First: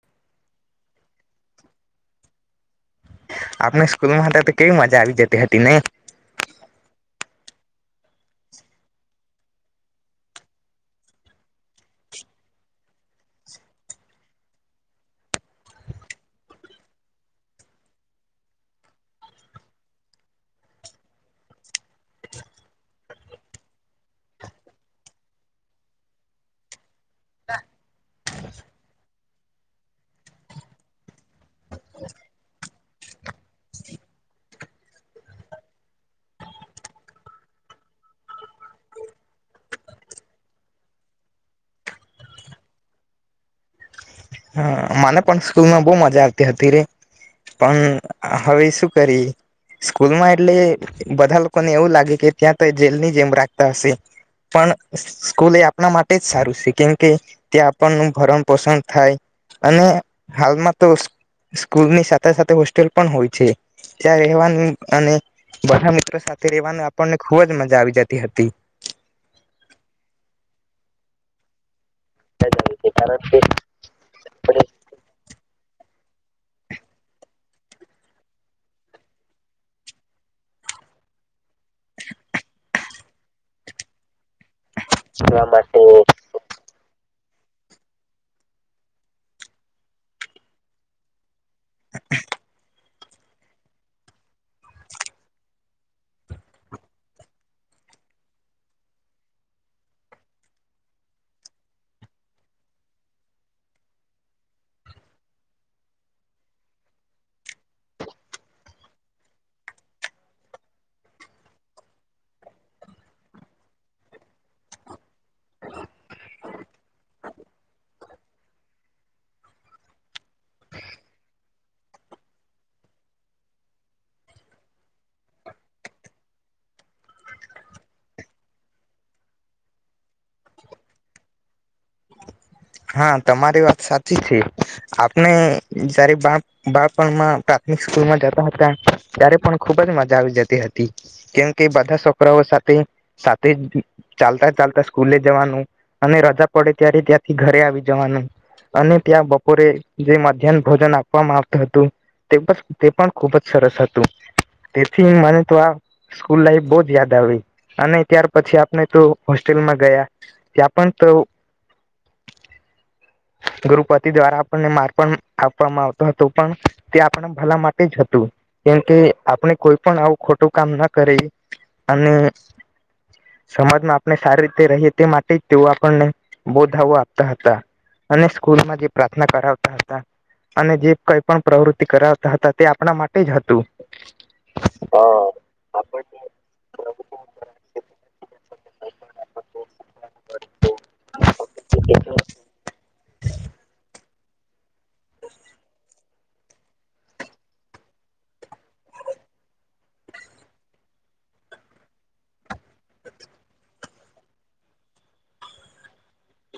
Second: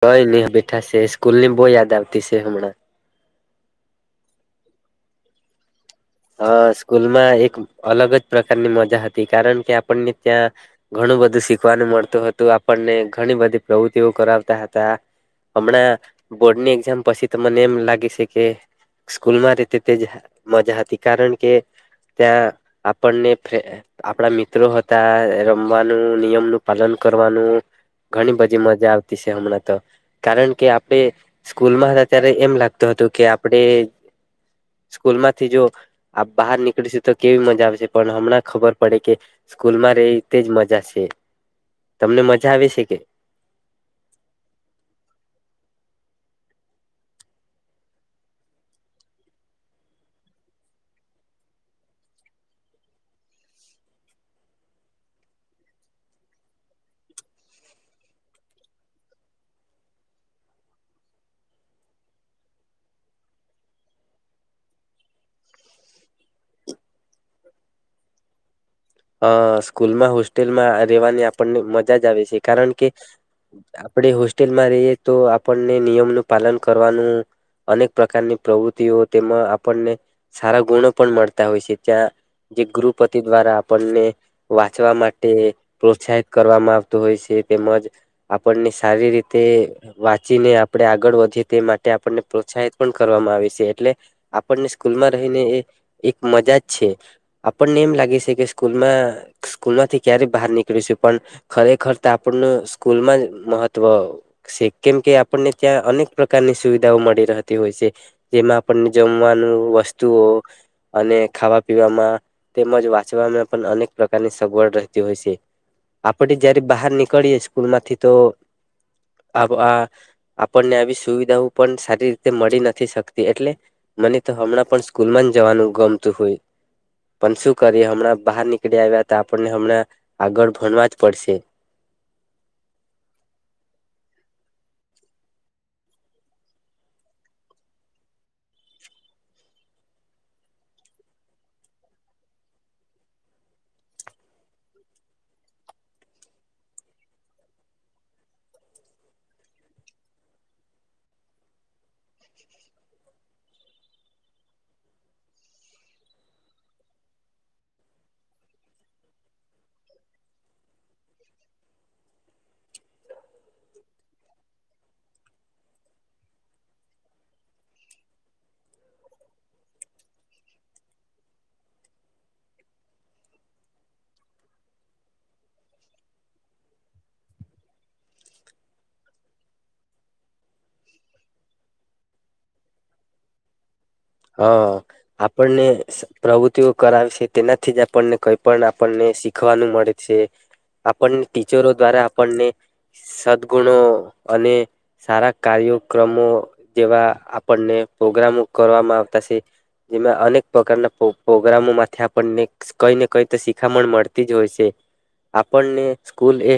કોઈ નહી બેઠાશે સ્કૂલ ની બો યાદ આવતી શે હમણાં આપણે સ્કૂલમાં હતા તો કેવી મજા આવી જતી હતી નહી હા સ્કૂલમાં એક અલગ જ પ્રકારની મજા હતી કારણ કે આપણને ત્યાં ઘણું બધું શીખવાનું મળતું હતું આપણને ઘણી બધી પ્રવૃતિઓ કરાવતા હતા હમણાં બોર્ડની એક્ઝામ પછી મને એમ લાગે છે કે સ્કૂલમાં રીતે તે જ મજા હતી કારણ કે ત્યાં આપણને ફ્રે આપણા મિત્રો હતા રમવાનું નિયમનુંું પાલન કરવાનું ઘણી બધી મજા આવતી છે હમણાં તો કારણ કે આપણે સ્કૂલમાં હતા ત્યારે એમ લાગતું હતું કે આપણે સ્કૂલમાંથી જો આપ બહાર નીકળીશું તો કેવી મજા આવશે પણ હમણાં ખબર પડે કે સ્કૂલમાં રે તેજ મજા છે તમને મજા આવે છે કે મને પણ સ્કૂલમાં બહુ મજા આવતી હતી રે પણ હવે શું કરી સ્કૂલમાં એટલે બધા લોકોને એવું લાગે કે ત્યાં તો જેલની જેમ રાખતા હશે પણ સ્કૂલ એ આપણા માટે જ સારું છે કેમકે ત્યાં આપણનું ભરણ પોષણ થાય અને હાલમાં તો સ્કૂલની સાથે સાથે હોસ્ટેલ પણ હોય છે ત્યાં રહેવાની અને [unintelligible] મિત્રો સાથે રવાની આપણને ખુબ જ મજા આવી જતી હતી અ સ્કૂલમાં હોસ્ટેલમાં રેવાની આપણને મ મજા જ આવે છે કારણ કે આપણે આપણે હોસ્ટેલમાં રહીએ તો આપણને નિયમ પાલન કરવાનું અનેક પ્રકારની પ્રવૃતિઓ તેમાં આપણને સારા ગુણો પણ મળતા હોય છે ત્યાં જે ગૃહપતિ દ્વારા પડને વાંચવા માટે પ્રોત્સાહિત કરવામાં આવતુ હોય છે તેમજ આપણને સારી રીતે વાંચીને આપણે આગળ વધીએ તે માટે આપણને પ્રોત્સાહિત પણ કરવામાં આવે છે એટલે આપણને સ્કૂલમાં રહીને એક મજા જ છે આપણને એમ લાગે છે કે સ્કૂલમાં સ્કૂલમાંથી ક્યારેય બહાર નીકળીશું પણ ખરેખર તો આપણનું સ્કૂલમાં જ મહત્ત્વ છે કેમ કે આપણને ત્યાં અનેક પ્રકારની સુવિધાઓ મળી રહેતી હોય છે જેમાં આપણને જમવાનું વસ્તુઓ અને ખાવા પીવામાં તેમજ વાંચવામાં અનેક પ્રકારની સગવડ રહેતી હોય છે આપ જયારે બહાર નીકળીએ સ્કૂલ માંથી તો અ આપણને આવી સુવિધાઓ પણ સારી રીતે મળી નથી શકતી એટલે મને તો હમણાં પણ સ્કૂલમાં જ જવાનું ગમતું હોય પણ શું કરીએ હમણાં બહાર નીકળી આવ્યા તો આપણને હમણાં આગળ ભણવા જ પડશે હા તમારી વાત સાચી છે આપણે જયારે બા બાળપણમાં પ્રાથમિક સ્કૂલમાં જતા હતા ત્યારે પણ ખુબ જ મજા આવી જતી હતી કેમ કે બધા છોકરાઓ સાથે સાથે ચાલતા ચાલતા સ્કૂલે જવાનું અને રજા પડે ત્યારે ત્યાં ઘરે આવી જવાનું અને ત્યાં બપોરે જે મધ્યાહન ભોજન આપવામાં આવતું હતું તે તે પણ ખુબ જ સરસ હતું તેથી મને તો આ સ્કૂલ લાઈફ બહ જ યાદ આવી અને ત્યાર પછી આપણે તો હોસ્ટેલમાં ગયા ત્યાં પણ તો ગુરુપતિ દ્વારા આપણને માર પણ આપવામાં આવતો હતો પણ તે આપણા ભલા માટે જ હતું કેમ કે આપણે કોઈ પણ આવું ખોટું કામ ના કરી અને સમાજમાં આપણે સારી રીતે રહીએ તે માટે જ તેઓ આપણને બ આપતા હતા અને સ્કૂલમાં જે પ્રાર્થના કરાવતા હતા અને જે કઈ પણ પ્રવૃતિ કરાવતા હતા તે આપણા માટે જ હતું હા આપણને પ્રવૃતિઓ કરાવે છે તેનાથી જ આપણને કઈ પણ આપણને શીખવાનું મળે છે આપણને ટીચરો દ્વારા આપણને સદગુણો અને સારા કાર્યક્રમો જેવા આપણને પ્રોગ્રામો જેમાં અનેક પ્રકારના પો પો પ્રોગ્રામોમાંથી આપણને કઈ ને કઈ તો શીખામણ મળતી જ હોય છે આપણને સ્કૂલ એ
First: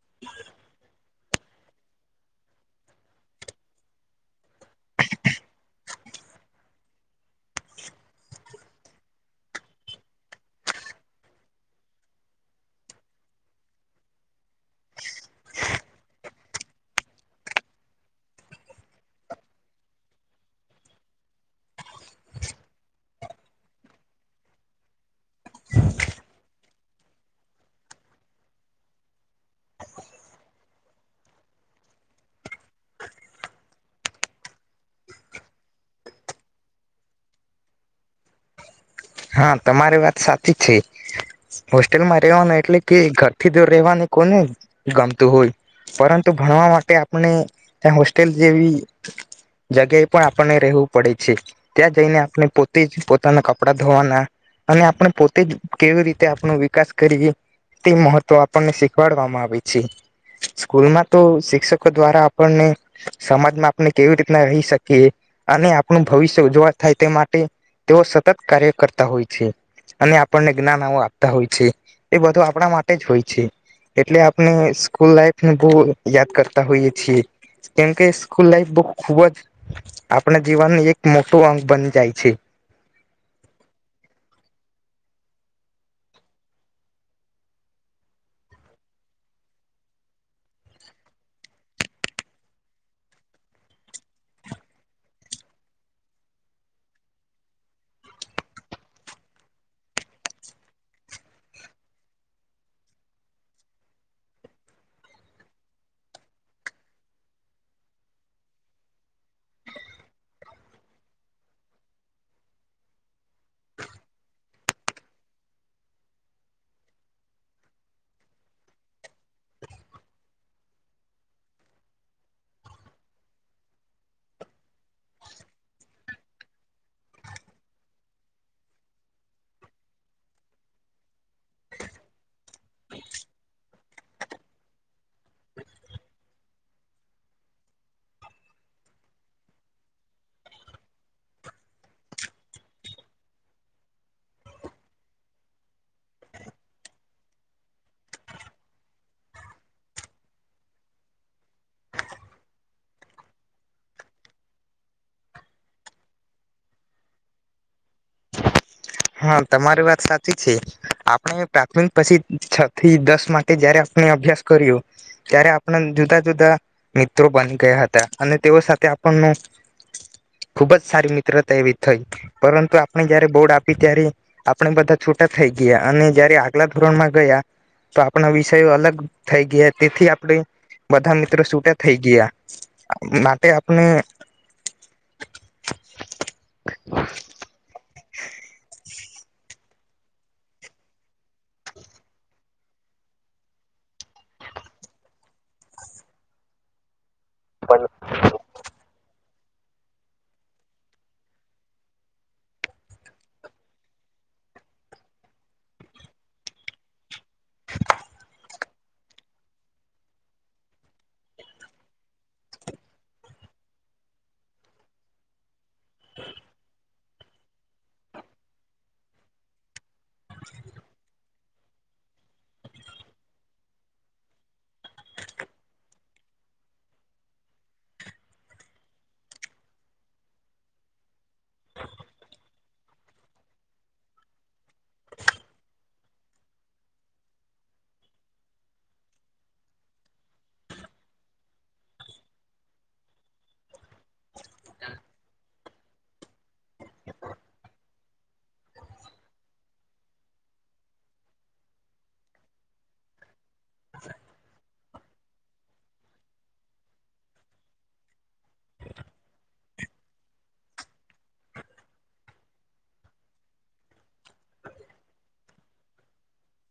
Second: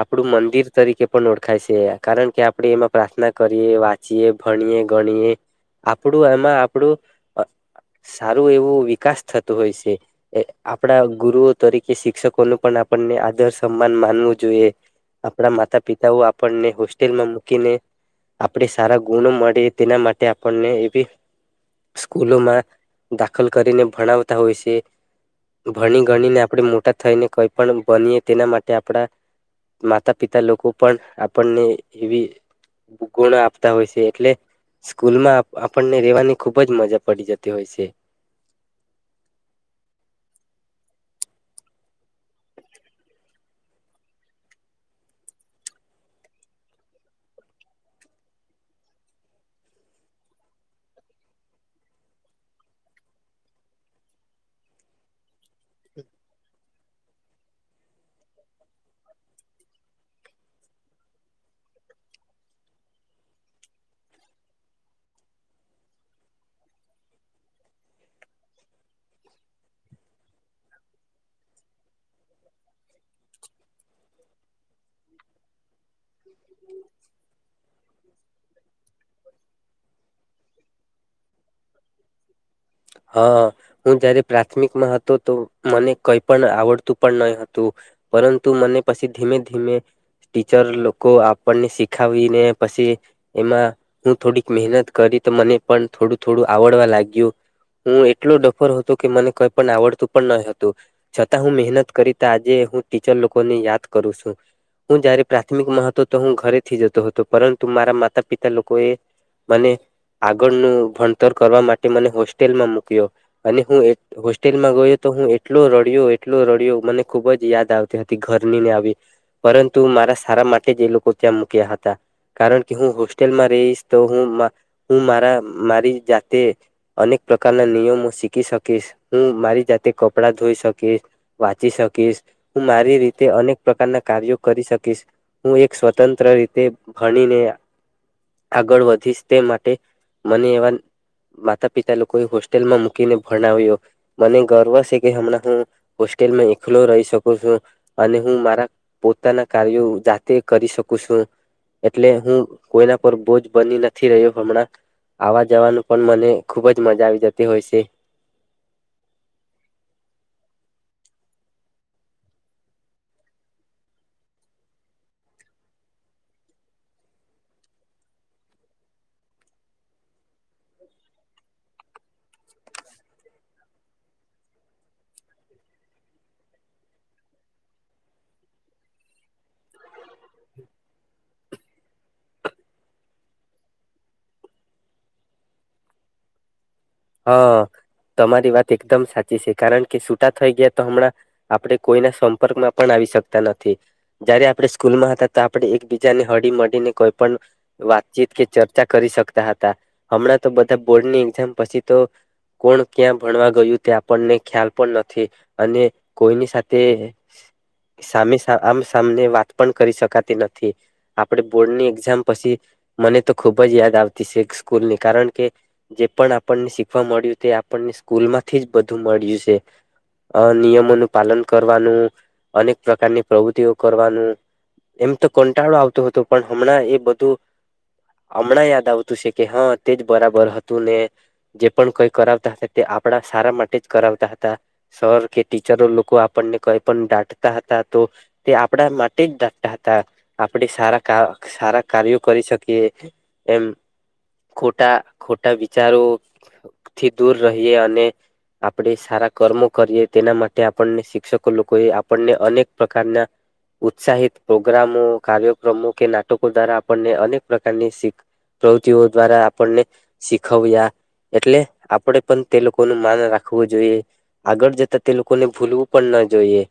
આપણું મંદિર તરીકે પણ ઓળખાય છે કારણ કે આપણે એમાં પ્રાર્થના કરીએ વાંચીએ ભણીએ ગણીએ આપણું એમાં આપ સારું એવું વિકાસ થતુ હોય છે આપણા ગુરુઓ તરીકે શિક્ષકોનું પણ આપણને આદર સન્માન માનવું જોઈએ આપણા માતા પિતાઓ આપણને હોસ્ટેલમાં મૂકીને આપણે સારા ગુણો મળે તેના માટે આપણને એવી સ્કૂલોમાં દાખલ કરીને ભણાવતા હોય છે ભણી ગણીને આપણે મોટા થઈને કઈ પણ બનીએ તેના માટે આપણા માતા પિતા લોકો પણ આપણને એવી ગુણ આપતા હોય છે એટલે સ્કૂલમાં આપણને રેવાની ખુબ જ મજા પડી જતી હોય છે હા તમારી વાત સાચી છે હોસ્ટેલમાં રહેવાનું એટલે કે ઘરથી જો રહેેવાનું કોને ગમતું હોય પરંતુ ભણવા માટે આપણે ત્યાં હોસ્ટેલ જેવી જગ્યાએ પણ આપણને રહેવું પડે છે ત્યાં જઈને આપણે પોતે જ પોતાના કપડા વાના અને આપણે પોતે જ કેવી રીતે આપણ વિકાસ કરીએ તે મહત્વ આપણને શીખવાડવામાં આવે છે સ્કૂલમાં તો શિક્ષકો દ્વારા આપણને સમાજમાં આપણે કેવી રીતના રહી શકીએ અને આપણું ભવિષ્ય ઉજવાળ થાય તે માટે તેઓ સતત કાર્ય કરતા હોય છે અને આપણને જ્ઞાન આવ આપતા હોય છે એ બધું આપણા માટે જ હોય છે એટલે આપણે સ્કૂલ લાઈફને બહુ યાદ કરતા હોઈએ છીએ કેમકે સ્કૂલ લાઈફ બહ ખૂબ જ આપણા જીવન એક મોટો અંગ બની જાય છે અ હું જ્યારે પ્રાથમિકમાં હતો તો મને કંઈ પણ આવડતું પણ નહીં હતું પરંતુ મને પછી ધીમે ધીમે ટીચર લોકો આપણને શીખાવીને પછી એમાં હું થોડીક મહેનત કરી તો મને પણ થોડું થોડું આવડ આવડવા લાગિયું હું એટલો ડફર હતો કે મને કઈ પણ આવડતું પણ ન હતું છતાં હું મહેનત કરીતા આજે હું ટીચર લોકોને યાદ કરું છું હું જયારે પ્રાથમિકમાં હતો તો હું ઘરેથી જતો હતો પરંતુ મારા માતા પિતા લોકો એ મને આગળનું ભણતર કરવા માટે મ હોસ્ટેલમાં મૂક્યો અને હું હોસ્ટેલમાં ગયો તો હું એટલો રડ્યો એટલો રડ્યો મને ખુબ જ યાદ આવતી હતી ઘરની ને આવી પરંતુ મારા સારા માટે જ એ લોકો ત્યાં મૂક્યા હતા કારણ કે હું હોસ્ટેલમાં રહીશ તો હું હું મારા મારી જાત અનેક પ્રકારના નિયમો શીખી શકીશ હું મારી જાતે કપડાં ધોઈ શકીશ વાંચી શકીશ હું મારી રીતે અનેક પ્રકારના કાર્યો કરી શકીશ હું એક સ્વતંત્ર રીતે ભણીને આગળ વધીશ તે માટે મને એવા માતા પિતાએ હોસ્ટેલમાં મૂકીને ભણાવ્યો મને ગર્વ છે કે હણાં હું હોસ્ટેલમાં એકલો રહી શકું છું અને હું મારા પોતાના કાર્યો જાતે કરી શકું છું એટલે હું કોઈના પર બોજ બની નથી રહ્યો હમણાં આવા જવાનું પણ મને ખુબ જ મજા આવી જતી હોય છે હા તમારી વાત સાચી છે આપણે પ્રાથમિક પછી છ થી દસ માટે જયારે આપણે અભ્યાસ કર્યો ત્યારે આપણા જુદા જુદા મિત્રો બની ગયા હતા અને તેઓ સાથે આપણનું ખુબ જ સારી મિત્રતા એવી થઈ પરંતુ આપણે જયારે બોર્ડ આપ ત આપણે બધા છૂટા થઈ ગયા અને જયારે આગલા ધોરણમાં ગયા તો આપણા વિષયો અલગ થઈ ગયા તેથી આપડે બધા ત્ર સુટા થઈ ગયા, અ માટે આપણે હ. તમારી વાત એ કદમ સાચી છે, કારણ કે સુટા થઈ ગયા તો હમણાં આપણે કોઈના સંપર્કમાં પણ આવી શકતા નથી જારે આપણે સ્કૂલ માં હતા તો આપણે એકબીજાને હળ મળીને કોઈ પણ વાતચીત કે ચર્ચા કરી શક તા હ, હમણાં તો બધા બોર્ડ ની એક્ઝામ પછી તો કોણ ક્યાં ભણવા ગયું તે આપણને ખ્યાલ પણ નથી, અને કોઈની સાથે સામે સા આમ સામને વાત પણ કરી શકાતી નથી, આપણે બોર્ડની એક્ઝામ પછી મને તો ખુબ જ યાદ આવતી સે એક સ્કૂલની કારણ કે જે પણ આ પર્ણે શીખવા મળ્યું તે આપર્ણે સ્કૂલ માંથી જ બધું મળ્યું છે, અ નિયમોનું પાલન કરવાનું, અનેક પ્રકારની પ્રવૃતિઓ કરવાનું, એમ તો કંટાળો આવતો હતો પણ હમણાં એ બધું હમણાં યાદ આવતું સે કે હ તે જ બરાબર હતું ને જે પણ કઈ કરવતા હતા તે આપણા સારા માટે જ કરાવતા હતા, સર કે ટીચરો લોકો આપણને કઈ પણ ડાટતા હતા, તો તે આપણા માટે જ ડાટતા હતા, આપણે સારા સારા કાર્યો કરી શકીએ એમ ખોટા ખોટા વિચારો થી દૂર રહીએ, અને આપણે સારા કર્મો કરીએ તેના માટે આપણને શિક્ષકો લોકોએ આપણને અનેક પ્રકારના ઉત્સાહિત પ્રોગ્રામો, કાર્યક્રમો કે નાટકો દ્વારા આપર્ણે અનેક પ્રકારની પ્રવૃતિઓ દ્વારા આપણને શીખવ્યા એટલે આપણેે પણ તે લોકોનું માન રાખવું જોઈએ, આગળ જતા તે લોકોને ભૂલવું પણ ન જોઈએ,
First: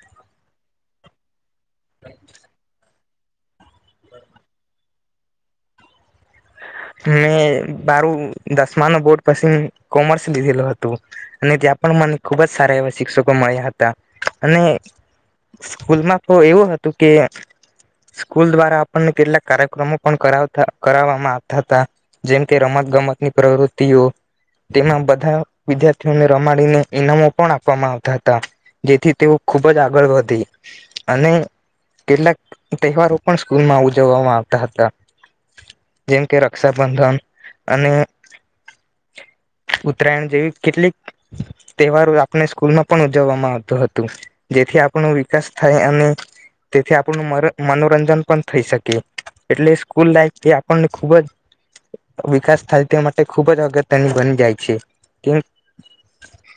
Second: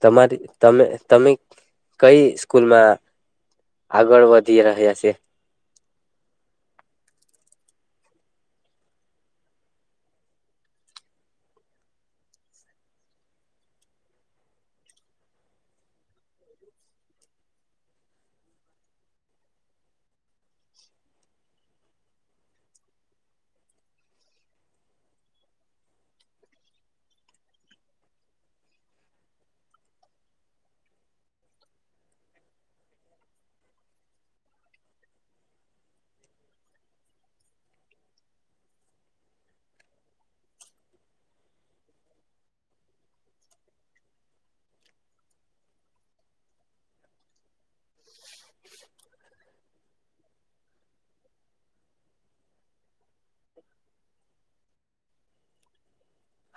તમારી તમે તમે કઈ સ્કૂલમાં આગળ વધી રહ્યા છે? મેં બારું દસમાનુ બોર્ડ પછી કોમર્સ લીધેલો હતું, અને ત્યાં પણ મને ખુબ જ સારા એવા શિક્ષકો મળ્યા હતા, અને સ્કૂલમાં તો એવું હતું કે સ્કૂલ દ્વારા આપર્ણે કેટલાક કાર્યક્રમો પણતા કરાવવામાં આવ થા હતા, જેમકે રમત ગમતની પ્રવૃતિઓ, તેમાં બધા વિદ્યાર્થીઓને રમાડીને ઈનામો પણ આપવામાં આવતા હતા, જેથી તેઓ ખુબ જ આગળ વધી અને કેટલાક તહેવારો પણ સ્કૂલમાં ઉજવવામાં આવતા હતા. જેમ કે રક્ષાબંધન અને ઉત્તરાયણ જેવી કેટલીક તહેવારો આપણે સ્કૂલમાં પણ ઉજવવામાં આવતું હતું, જેથી આપણો વિકાસ થાય અને તેથી આપણું મર મનોરંજન પણ થઈ શકે, એટલે સ્કૂલ લાઈફ થી આ પર્ણે ખૂબ જ વિકાસ થાય તે માટે ખૂબ જ અગત્યની બની જાય છે, કેમ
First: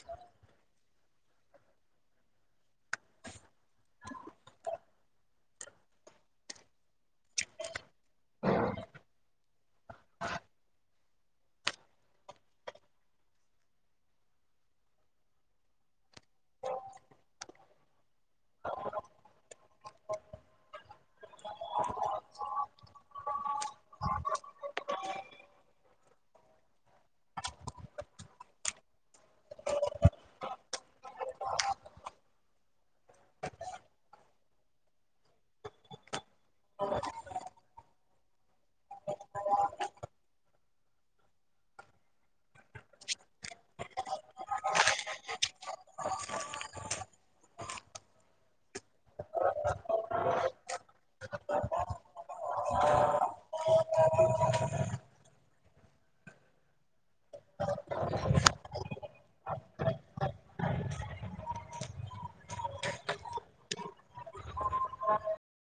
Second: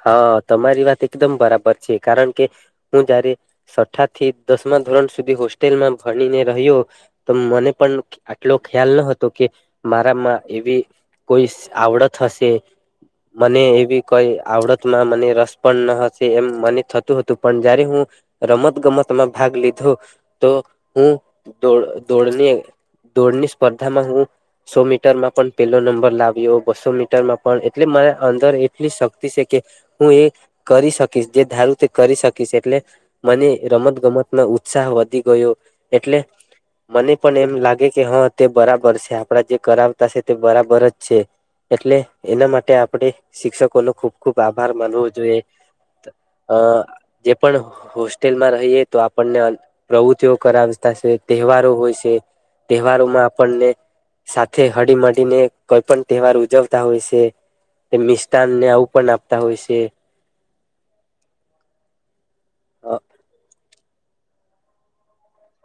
હા તમારી વાત એકદમ બરાબર છે, કારણ કે હું જયારે સઠા થી દસમા ધોરણ સુધી હોસ્ટેલમાં ભણીને રહ્યો, તો મને પણ આટલો ખ્યાલ ન હતો કે મારામાં એવી કોઈ સ આવડત હશે, મને એવી કોઈ આવડતમાં મને રસ પણ ન હશે એમ મને થતું હતું પણ જારે હું રમત ગમતમાં ભાગ લી ધો, તો હું દોડ, દોડવીએ, દોડણી સ્પર્ધામાં હું સો મીટરમાં પણ પેલો નંબર લાવ્યો, બસ્સો મીટરમાં પણ એટલે મારા અંદર એટલી શક તી સે કે હું એ કરી શકીશ, જે ધારું તે કરી શકીશ એટલે મને રમત ગમતમાં ઉત્સાહ વધી ગયો, એટલે મને પણ એમ લાગે કે હા તે બરાબર છે આપડા જે કરાવતા છે તે બરાબર જ છે, એટલે એના માટે આપણે શિક્ષકો ન ખૂબ ખુબ આભાર માનવો જોયે, અ જે પણ હોસ્ટેલમાં રહીએ તો આપર્ણે અન પ્રવૃતિઓ કરાવતા છે તહેવારો હોય સે તહેવારોમા આપર્ણે સાથે હળી મડીને કોઈ પણ તહેવાર ઉજવતા હોય સે તે મિષ્ટાન ને આવું [unintelligible] પણ આપતા હોય છે. હા.